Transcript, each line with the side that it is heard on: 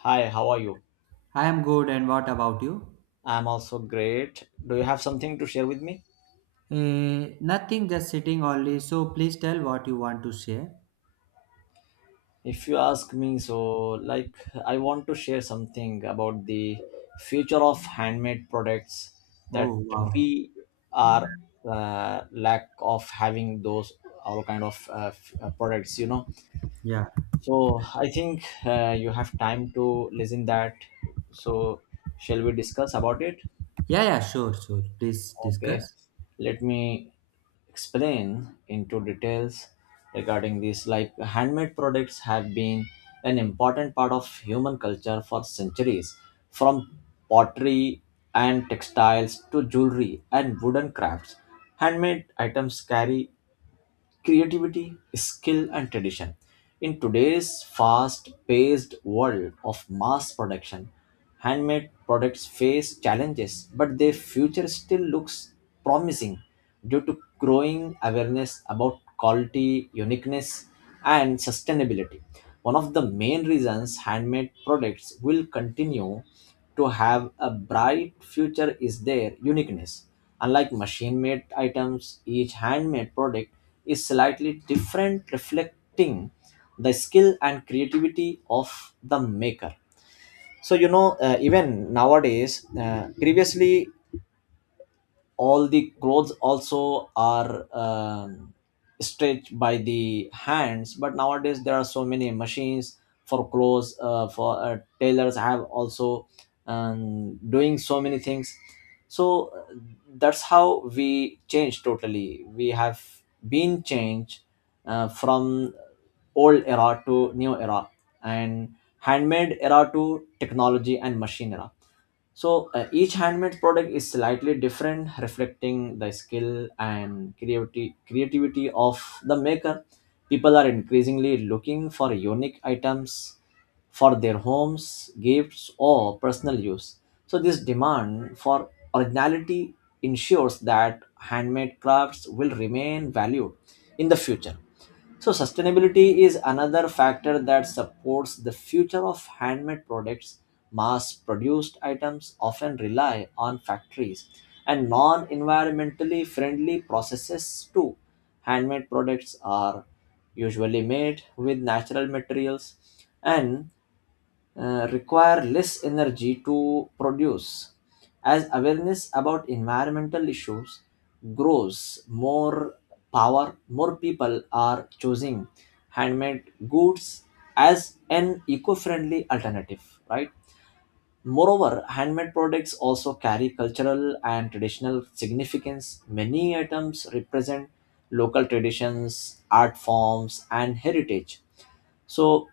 left: Hi, how are you?
right: I am good, and what about you?
left: I'm also great. Do you have something to share with me?
right: Nothing, just sitting only. So please tell what you want to share.
left: If you ask me, so like I want to share something about the future of handmade products that
right: Oh, wow.
left: we are lack of having those all kind of products, you know.
right: Yeah.
left: So I think you have time to listen that. So shall we discuss about it?
right: Yeah, yeah, sure, sure. Please
left: Okay,
right: discuss.
left: let me explain into details regarding this. Like handmade products have been an important part of human culture for centuries, from pottery and textiles to jewelry and wooden crafts. Handmade items carry creativity, skill, and tradition. In today's fast paced world of mass production, handmade products face challenges, but their future still looks promising due to growing awareness about quality, uniqueness, and sustainability. One of the main reasons handmade products will continue to have a bright future is their uniqueness. Unlike machine made items, each handmade product is slightly different, reflecting the skill and creativity of the maker. So, you know, even nowadays, previously all the clothes also are stitched by the hands, but nowadays there are so many machines for clothes for tailors have also doing so many things, so that's how we change totally. We have been changed from old era to new era and handmade era to technology and machine era. So each handmade product is slightly different, reflecting the skill and creativity of the maker. People are increasingly looking for unique items for their homes, gifts, or personal use. So this demand for originality ensures that handmade crafts will remain valued in the future. So, sustainability is another factor that supports the future of handmade products. Mass produced items often rely on factories and non environmentally friendly processes too. Handmade products are usually made with natural materials and require less energy to produce. As awareness about environmental issues grows, more people are choosing handmade goods as an eco-friendly alternative, right? Moreover, handmade products also carry cultural and traditional significance. Many items represent local traditions, art forms, and heritage. So,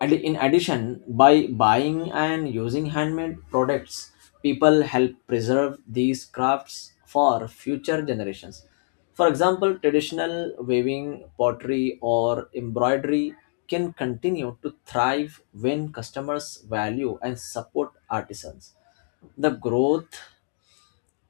left: and in addition, by buying and using handmade products, people help preserve these crafts for future generations. For example, traditional weaving, pottery, or embroidery can continue to thrive when customers value and support artisans. The growth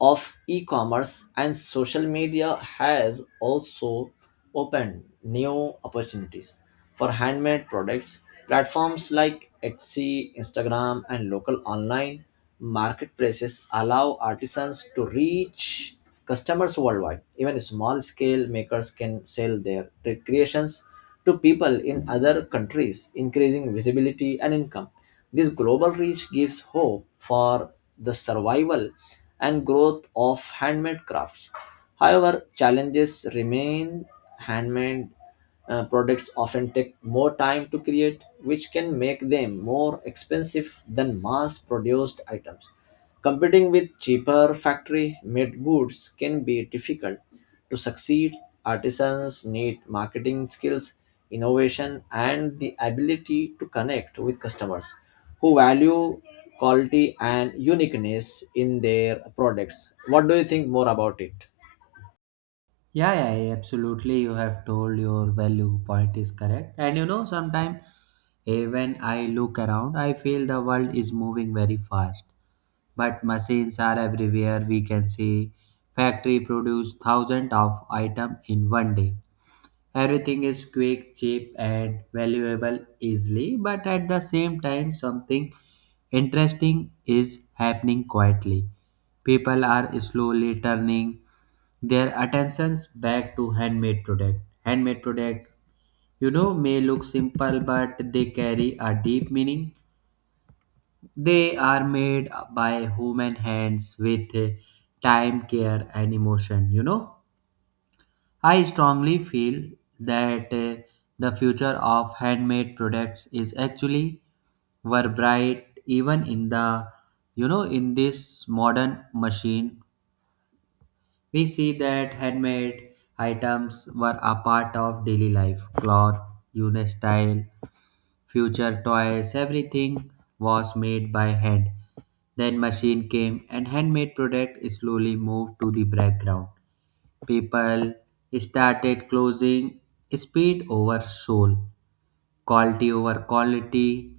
left: of e-commerce and social media has also opened new opportunities for handmade products. Platforms like Etsy, Instagram, and local online marketplaces allow artisans to reach customers worldwide. Even small scale makers can sell their creations to people in other countries, increasing visibility and income. This global reach gives hope for the survival and growth of handmade crafts. However, challenges remain. Handmade products often take more time to create, which can make them more expensive than mass produced items. Competing with cheaper factory made goods can be difficult. To succeed, artisans need marketing skills, innovation, and the ability to connect with customers who value quality and uniqueness in their products. What do you think more about it?
right: Yeah, yeah, yeah, absolutely. You have told your value point is correct. And you know, sometimes when I look around, I feel the world is moving very fast. But machines are everywhere. We can see factory produce thousands of item in one day. Everything is quick, cheap, and valuable easily, but at the same time, something interesting is happening quietly. People are slowly turning their attentions back to handmade product. Handmade product, you know, may look simple, but they carry a deep meaning. They are made by human hands with time, care, and emotion. You know I strongly feel that the future of handmade products is actually were bright even in the, you know, in this modern machine, we see that handmade items were a part of daily life cloth, unique style, future toys, everything was made by hand. Then machine came and handmade product slowly moved to the background. People started closing speed over soul, quality over quality,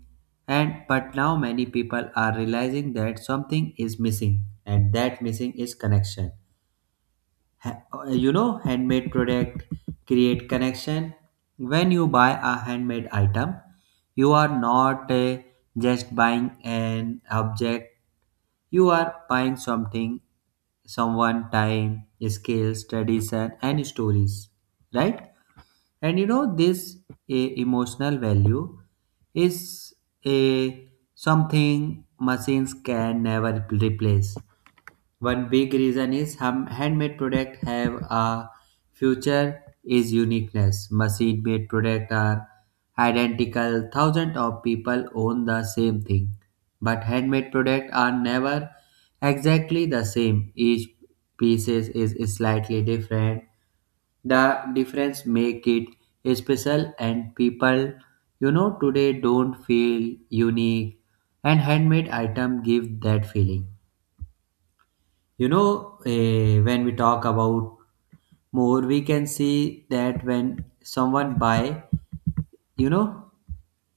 right: and but now many people are realizing that something is missing, and that missing is connection. You know, handmade product create connection. When you buy a handmade item, you are not just buying an object, you are buying something, someone time, skills, tradition, and stories, right? And you know this, emotional value is a something machines can never replace. One big reason is handmade products have a future is uniqueness. Machine made products are identical. Thousands of people own the same thing. But handmade products are never exactly the same. Each piece is slightly different. The difference make it special, and people, you know, today don't feel unique, and handmade item give that feeling. You know, when we talk about more, we can see that when someone buy, you know,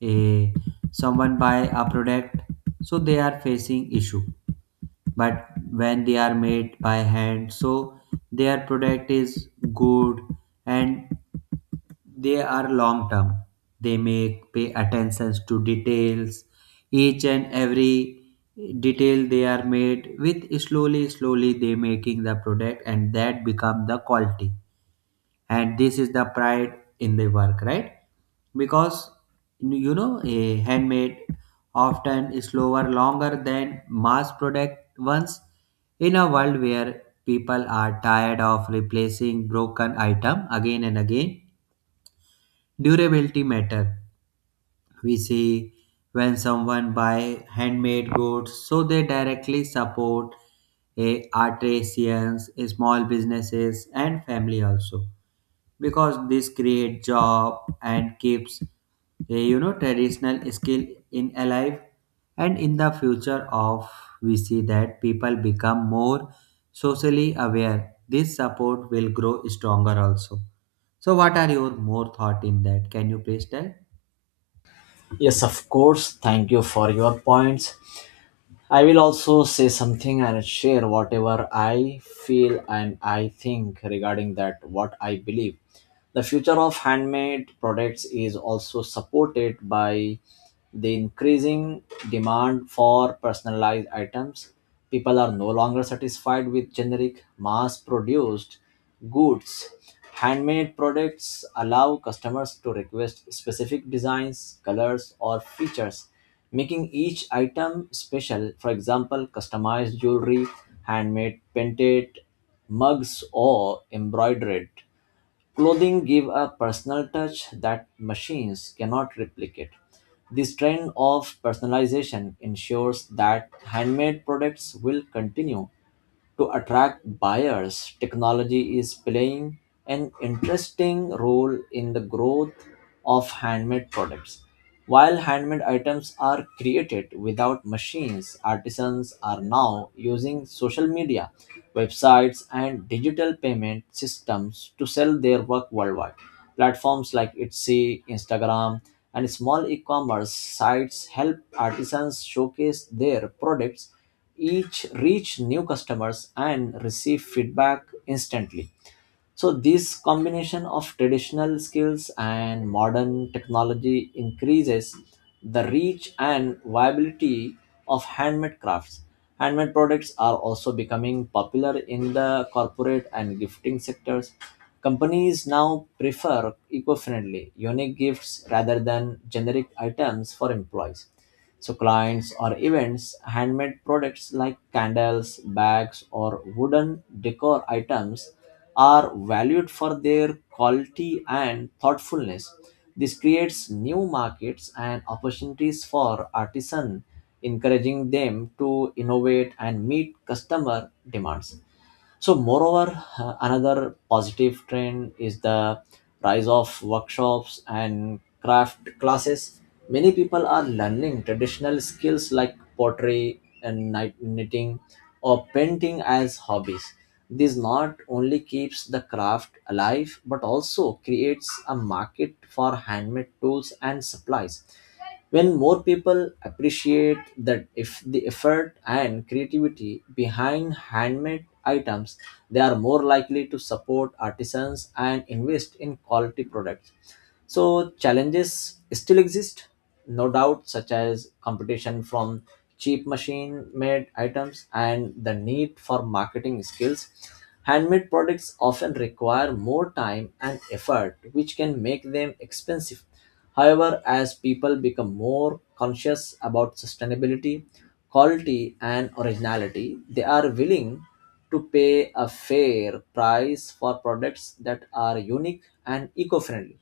right: a someone buy a product, so they are facing issue, but when they are made by hand, so their product is good, and they are long term. They make pay attentions to details. Each and every detail they are made with slowly, slowly they making the product, and that become the quality. And this is the pride in the work, right? Because you know a handmade often is slower, longer than mass product ones. In a world where people are tired of replacing broken item again and again, durability matter. We see when someone buy handmade goods, so they directly support a artisans, a small businesses and family also, because this create job and keeps a, you know, traditional skill in alive. And in the future of, we see that people become more socially aware, this support will grow stronger also. So what are your more thought in that, can you please tell?
left: Yes, of course. Thank you for your points. I will also say something and share whatever I feel and I think regarding that, what I believe. The future of handmade products is also supported by the increasing demand for personalized items. People are no longer satisfied with generic, mass produced goods. Handmade products allow customers to request specific designs, colors, or features, making each item special. For example, customized jewelry, handmade painted mugs, or embroidered clothing give a personal touch that machines cannot replicate. This trend of personalization ensures that handmade products will continue to attract buyers. Technology is playing an interesting role in the growth of handmade products. While handmade items are created without machines, artisans are now using social media, websites, and digital payment systems to sell their work worldwide. Platforms like Etsy, Instagram, and small e commerce sites help artisans showcase their products, each reach new customers and receive feedback instantly. So this combination of traditional skills and modern technology increases the reach and viability of handmade crafts. Handmade products are also becoming popular in the corporate and gifting sectors. Companies now prefer eco-friendly, unique gifts rather than generic items for employees. So clients or events, handmade products like candles, bags, or wooden decor items are valued for their quality and thoughtfulness. This creates new markets and opportunities for artisans, encouraging them to innovate and meet customer demands. So, moreover, another positive trend is the rise of workshops and craft classes. Many people are learning traditional skills like pottery and knitting or painting as hobbies. This not only keeps the craft alive but also creates a market for handmade tools and supplies. When more people appreciate that if the effort and creativity behind handmade items, they are more likely to support artisans and invest in quality products. So challenges still exist, no doubt, such as competition from cheap machine-made items and the need for marketing skills. Handmade products often require more time and effort, which can make them expensive. However, as people become more conscious about sustainability, quality, and originality, they are willing to pay a fair price for products that are unique and eco friendly.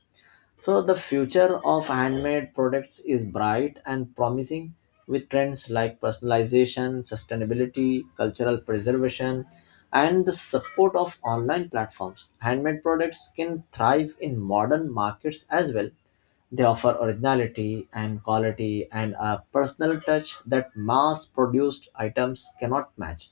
left: So the future of handmade products is bright and promising with trends like personalization, sustainability, cultural preservation, and the support of online platforms. Handmade products can thrive in modern markets as well. They offer originality and quality and a personal touch that mass produced items cannot match.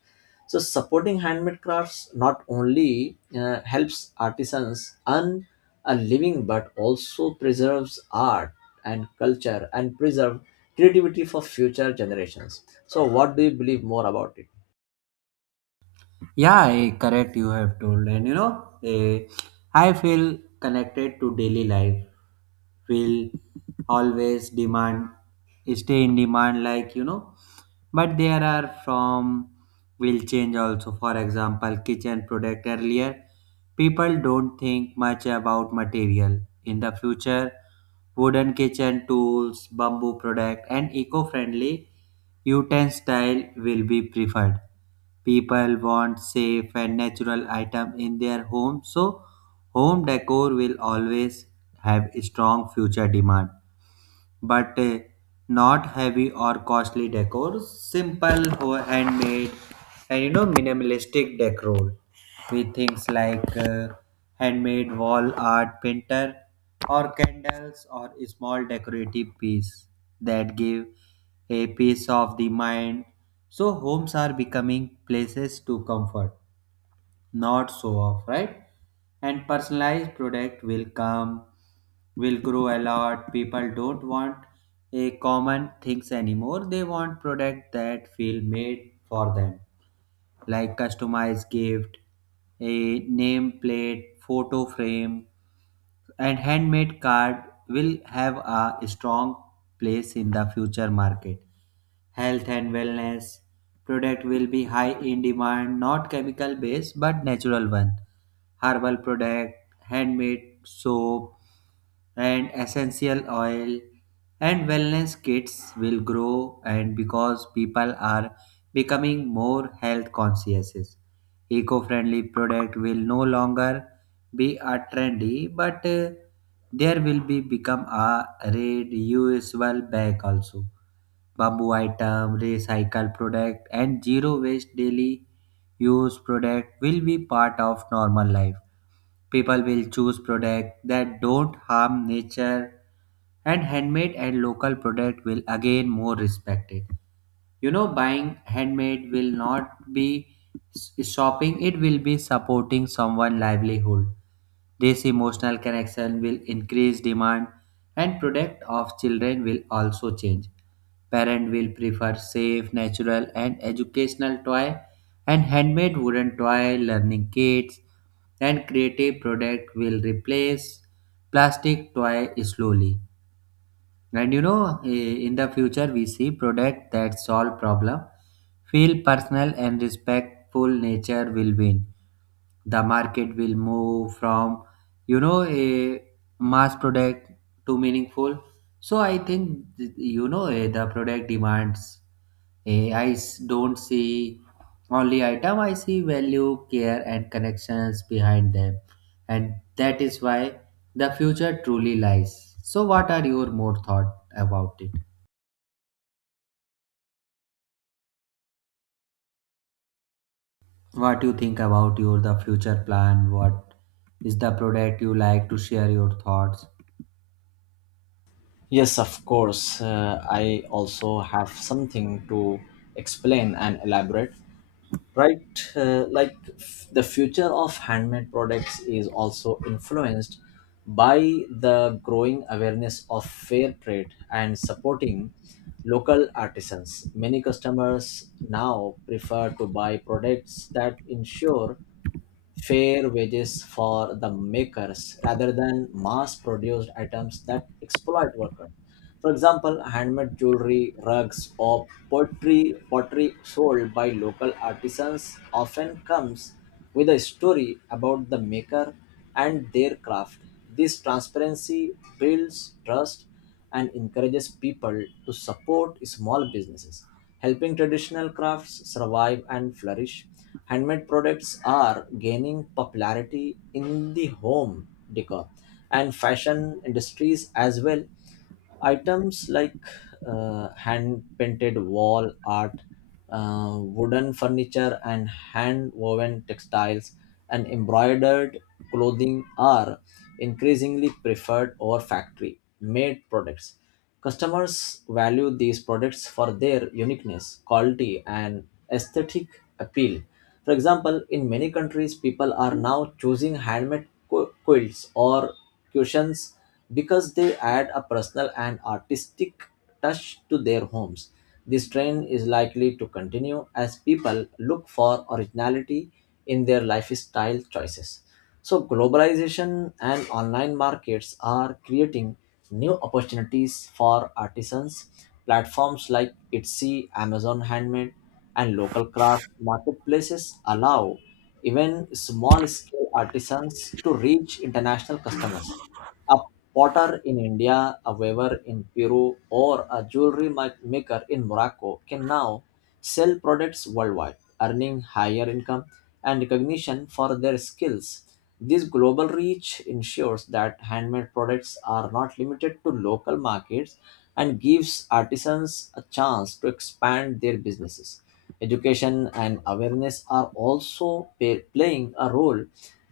left: So supporting handmade crafts not only helps artisans earn a living but also preserves art and culture and preserve creativity for future generations. So what do you believe more about it?
right: Yeah, correct. You have told, and you know, I feel connected to daily life. Will always demand, stay in demand, like you know. But there are from will change also. For example, kitchen product earlier, people don't think much about material. In the future, wooden kitchen tools, bamboo product, and eco-friendly Utensil will be preferred. People want safe and natural item in their home, so home decor will always have strong future demand, but not heavy or costly decor. Simple, handmade, and you know, minimalistic decor with things like handmade wall art painter, or candles, or a small decorative piece that give a piece of the mind. So homes are becoming places to comfort, not so off, right? And personalized product will come, will grow a lot. People don't want a common things anymore. They want product that feel made for them, like customized gift, a name plate, photo frame, and handmade card will have a strong place in the future market. Health and wellness product will be high in demand, not chemical based but natural one, herbal product, handmade soap, and essential oil, and wellness kits will grow, and because people are becoming more health conscious, eco-friendly product will no longer be a trendy, but there will be become a reusable bag also. Bamboo item, recycle product, and zero waste daily use product will be part of normal life. People will choose product that don't harm nature, and handmade and local product will again more respected. You know, buying handmade will not be shopping, it will be supporting someone' livelihood. This emotional connection will increase demand, and product of children will also change. Parent will prefer safe natural and educational toy, and handmade wooden toy, learning kits, and creative product will replace plastic toy slowly. And you know, in the future, we see product that solve problem, feel personal and respectful nature will win. The market will move from, you know, a mass product to meaningful. So I think, you know, the product demands. I don't see only item, I see value, care, and connections behind them. And that is why the future truly lies. So, what are your more thought about it? What you think about your the future plan? What is the product you like to share your thoughts?
left: Yes, of course. I also have something to explain and elaborate. Right, like the future of handmade products is also influenced by the growing awareness of fair trade and supporting local artisans. Many customers now prefer to buy products that ensure fair wages for the makers rather than mass produced items that exploit workers. For example, handmade jewelry, rugs, or pottery sold by local artisans often comes with a story about the maker and their craft. This transparency builds trust and encourages people to support small businesses, helping traditional crafts survive and flourish. Handmade products are gaining popularity in the home decor and fashion industries as well. Items like hand painted wall art, wooden furniture, and hand woven textiles and embroidered clothing are increasingly preferred over factory made products. Customers value these products for their uniqueness, quality, and aesthetic appeal. For example, in many countries, people are now choosing handmade quilts or cushions because they add a personal and artistic touch to their homes. This trend is likely to continue as people look for originality in their lifestyle choices. So, globalization and online markets are creating new opportunities for artisans. Platforms like Etsy, Amazon Handmade, and local craft marketplaces allow even small scale artisans to reach international customers. A potter in India, a weaver in Peru, or a jewelry maker in Morocco can now sell products worldwide, earning higher income and recognition for their skills. This global reach ensures that handmade products are not limited to local markets and gives artisans a chance to expand their businesses. Education and awareness are also playing a role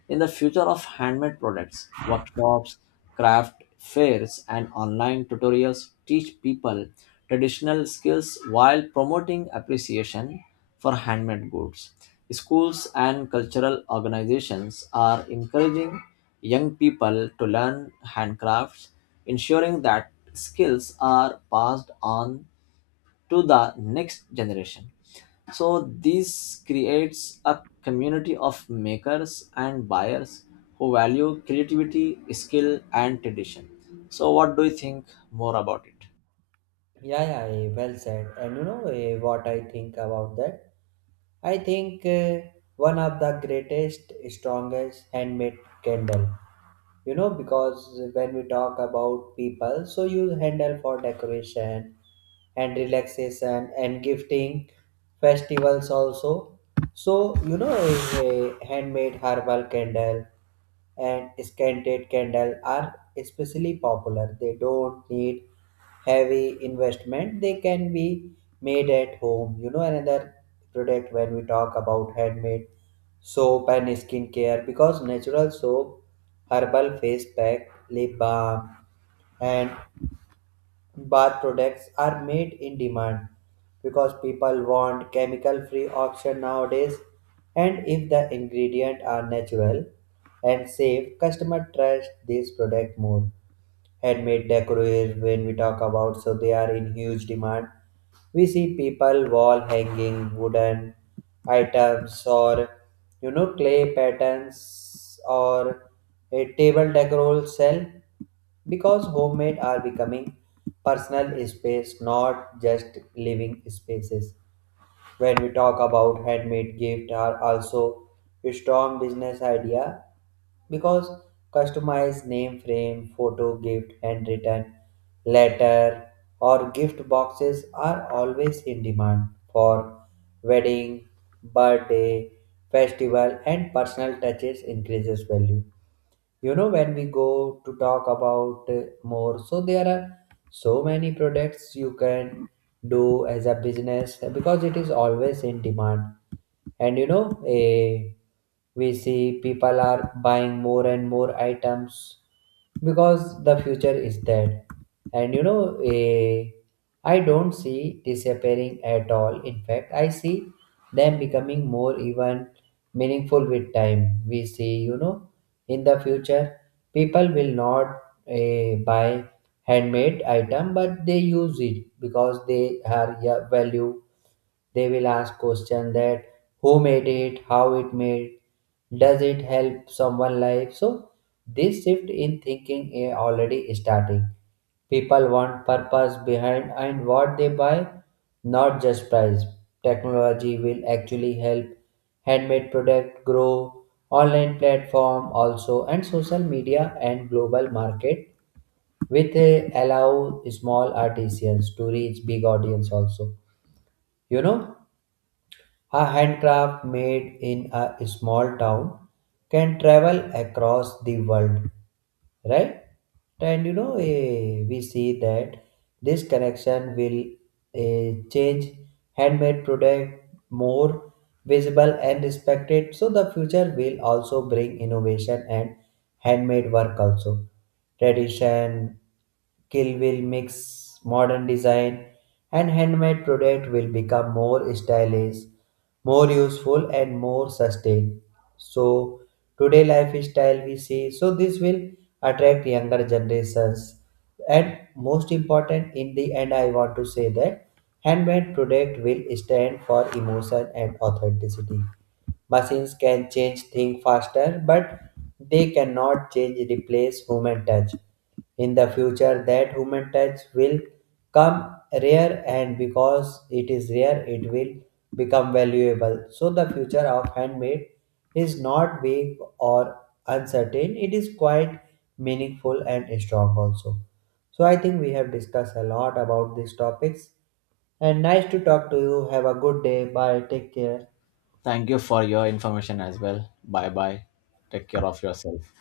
left: in the future of handmade products. Workshops, craft fairs, and online tutorials teach people traditional skills while promoting appreciation for handmade goods. Schools and cultural organizations are encouraging young people to learn handcrafts, ensuring that skills are passed on to the next generation. So this creates a community of makers and buyers who value creativity, skill, and tradition. So what do you think more about it?
right: Yeah, yeah, well said. And you know, what I think about that? I think one of the greatest, strongest handmade candle. You know, because when we talk about people, so you handle for decoration and relaxation and gifting festivals also. So you know is a handmade herbal candle and scented candle are especially popular. They don't need heavy investment. They can be made at home. You know, another product when we talk about handmade soap and skincare, because natural soap, herbal face pack, lip balm, and Bath products are made in demand, because people want chemical free option nowadays, and if the ingredients are natural and safe, customer trust this product more. Handmade decors when we talk about, so they are in huge demand. We see people wall hanging wooden items, or you know clay patterns, or a table decor sell, because homemade are becoming personal space not just living spaces. When we talk about handmade gift are also a strong business idea, because customized name frame, photo gift, handwritten letter, or gift boxes are always in demand for wedding, birthday, festival, and personal touches increases value. You know, when we go to talk about more, so there are so many products you can do as a business, because it is always in demand. And you know, we see people are buying more and more items, because the future is that. And you know, I don't see disappearing at all, in fact I see them becoming more even meaningful with time. We see, you know, in the future people will not buy handmade item, but they use it because they are, yeah, value. They will ask question that who made it, how it made, does it help someone life? So this shift in thinking is already starting. People want purpose behind and what they buy, not just price. Technology will actually help handmade product grow, online platform also, and social media and global market with allow small artisans to reach big audience also. You know, a handcraft made in a small town can travel across the world, right? And you know, we see that this connection will change handmade product more visible and respected. So the future will also bring innovation and handmade work also. Tradition, Kill will mix modern design, and handmade product will become more stylish, more useful, and more sustained. So today lifestyle we see, so this will attract younger generations. And most important, in the end I want to say that handmade product will stand for emotion and authenticity. Machines can change things faster, but they cannot change replace human touch. In the future, that human touch will come rare, and because it is rare, it will become valuable. So the future of handmade is not vague or uncertain. It is quite meaningful and strong also. So I think we have discussed a lot about these topics. And nice to talk to you. Have a good day. Bye. Take care.
left: Thank you for your information as well. Bye bye. Take care of yourself.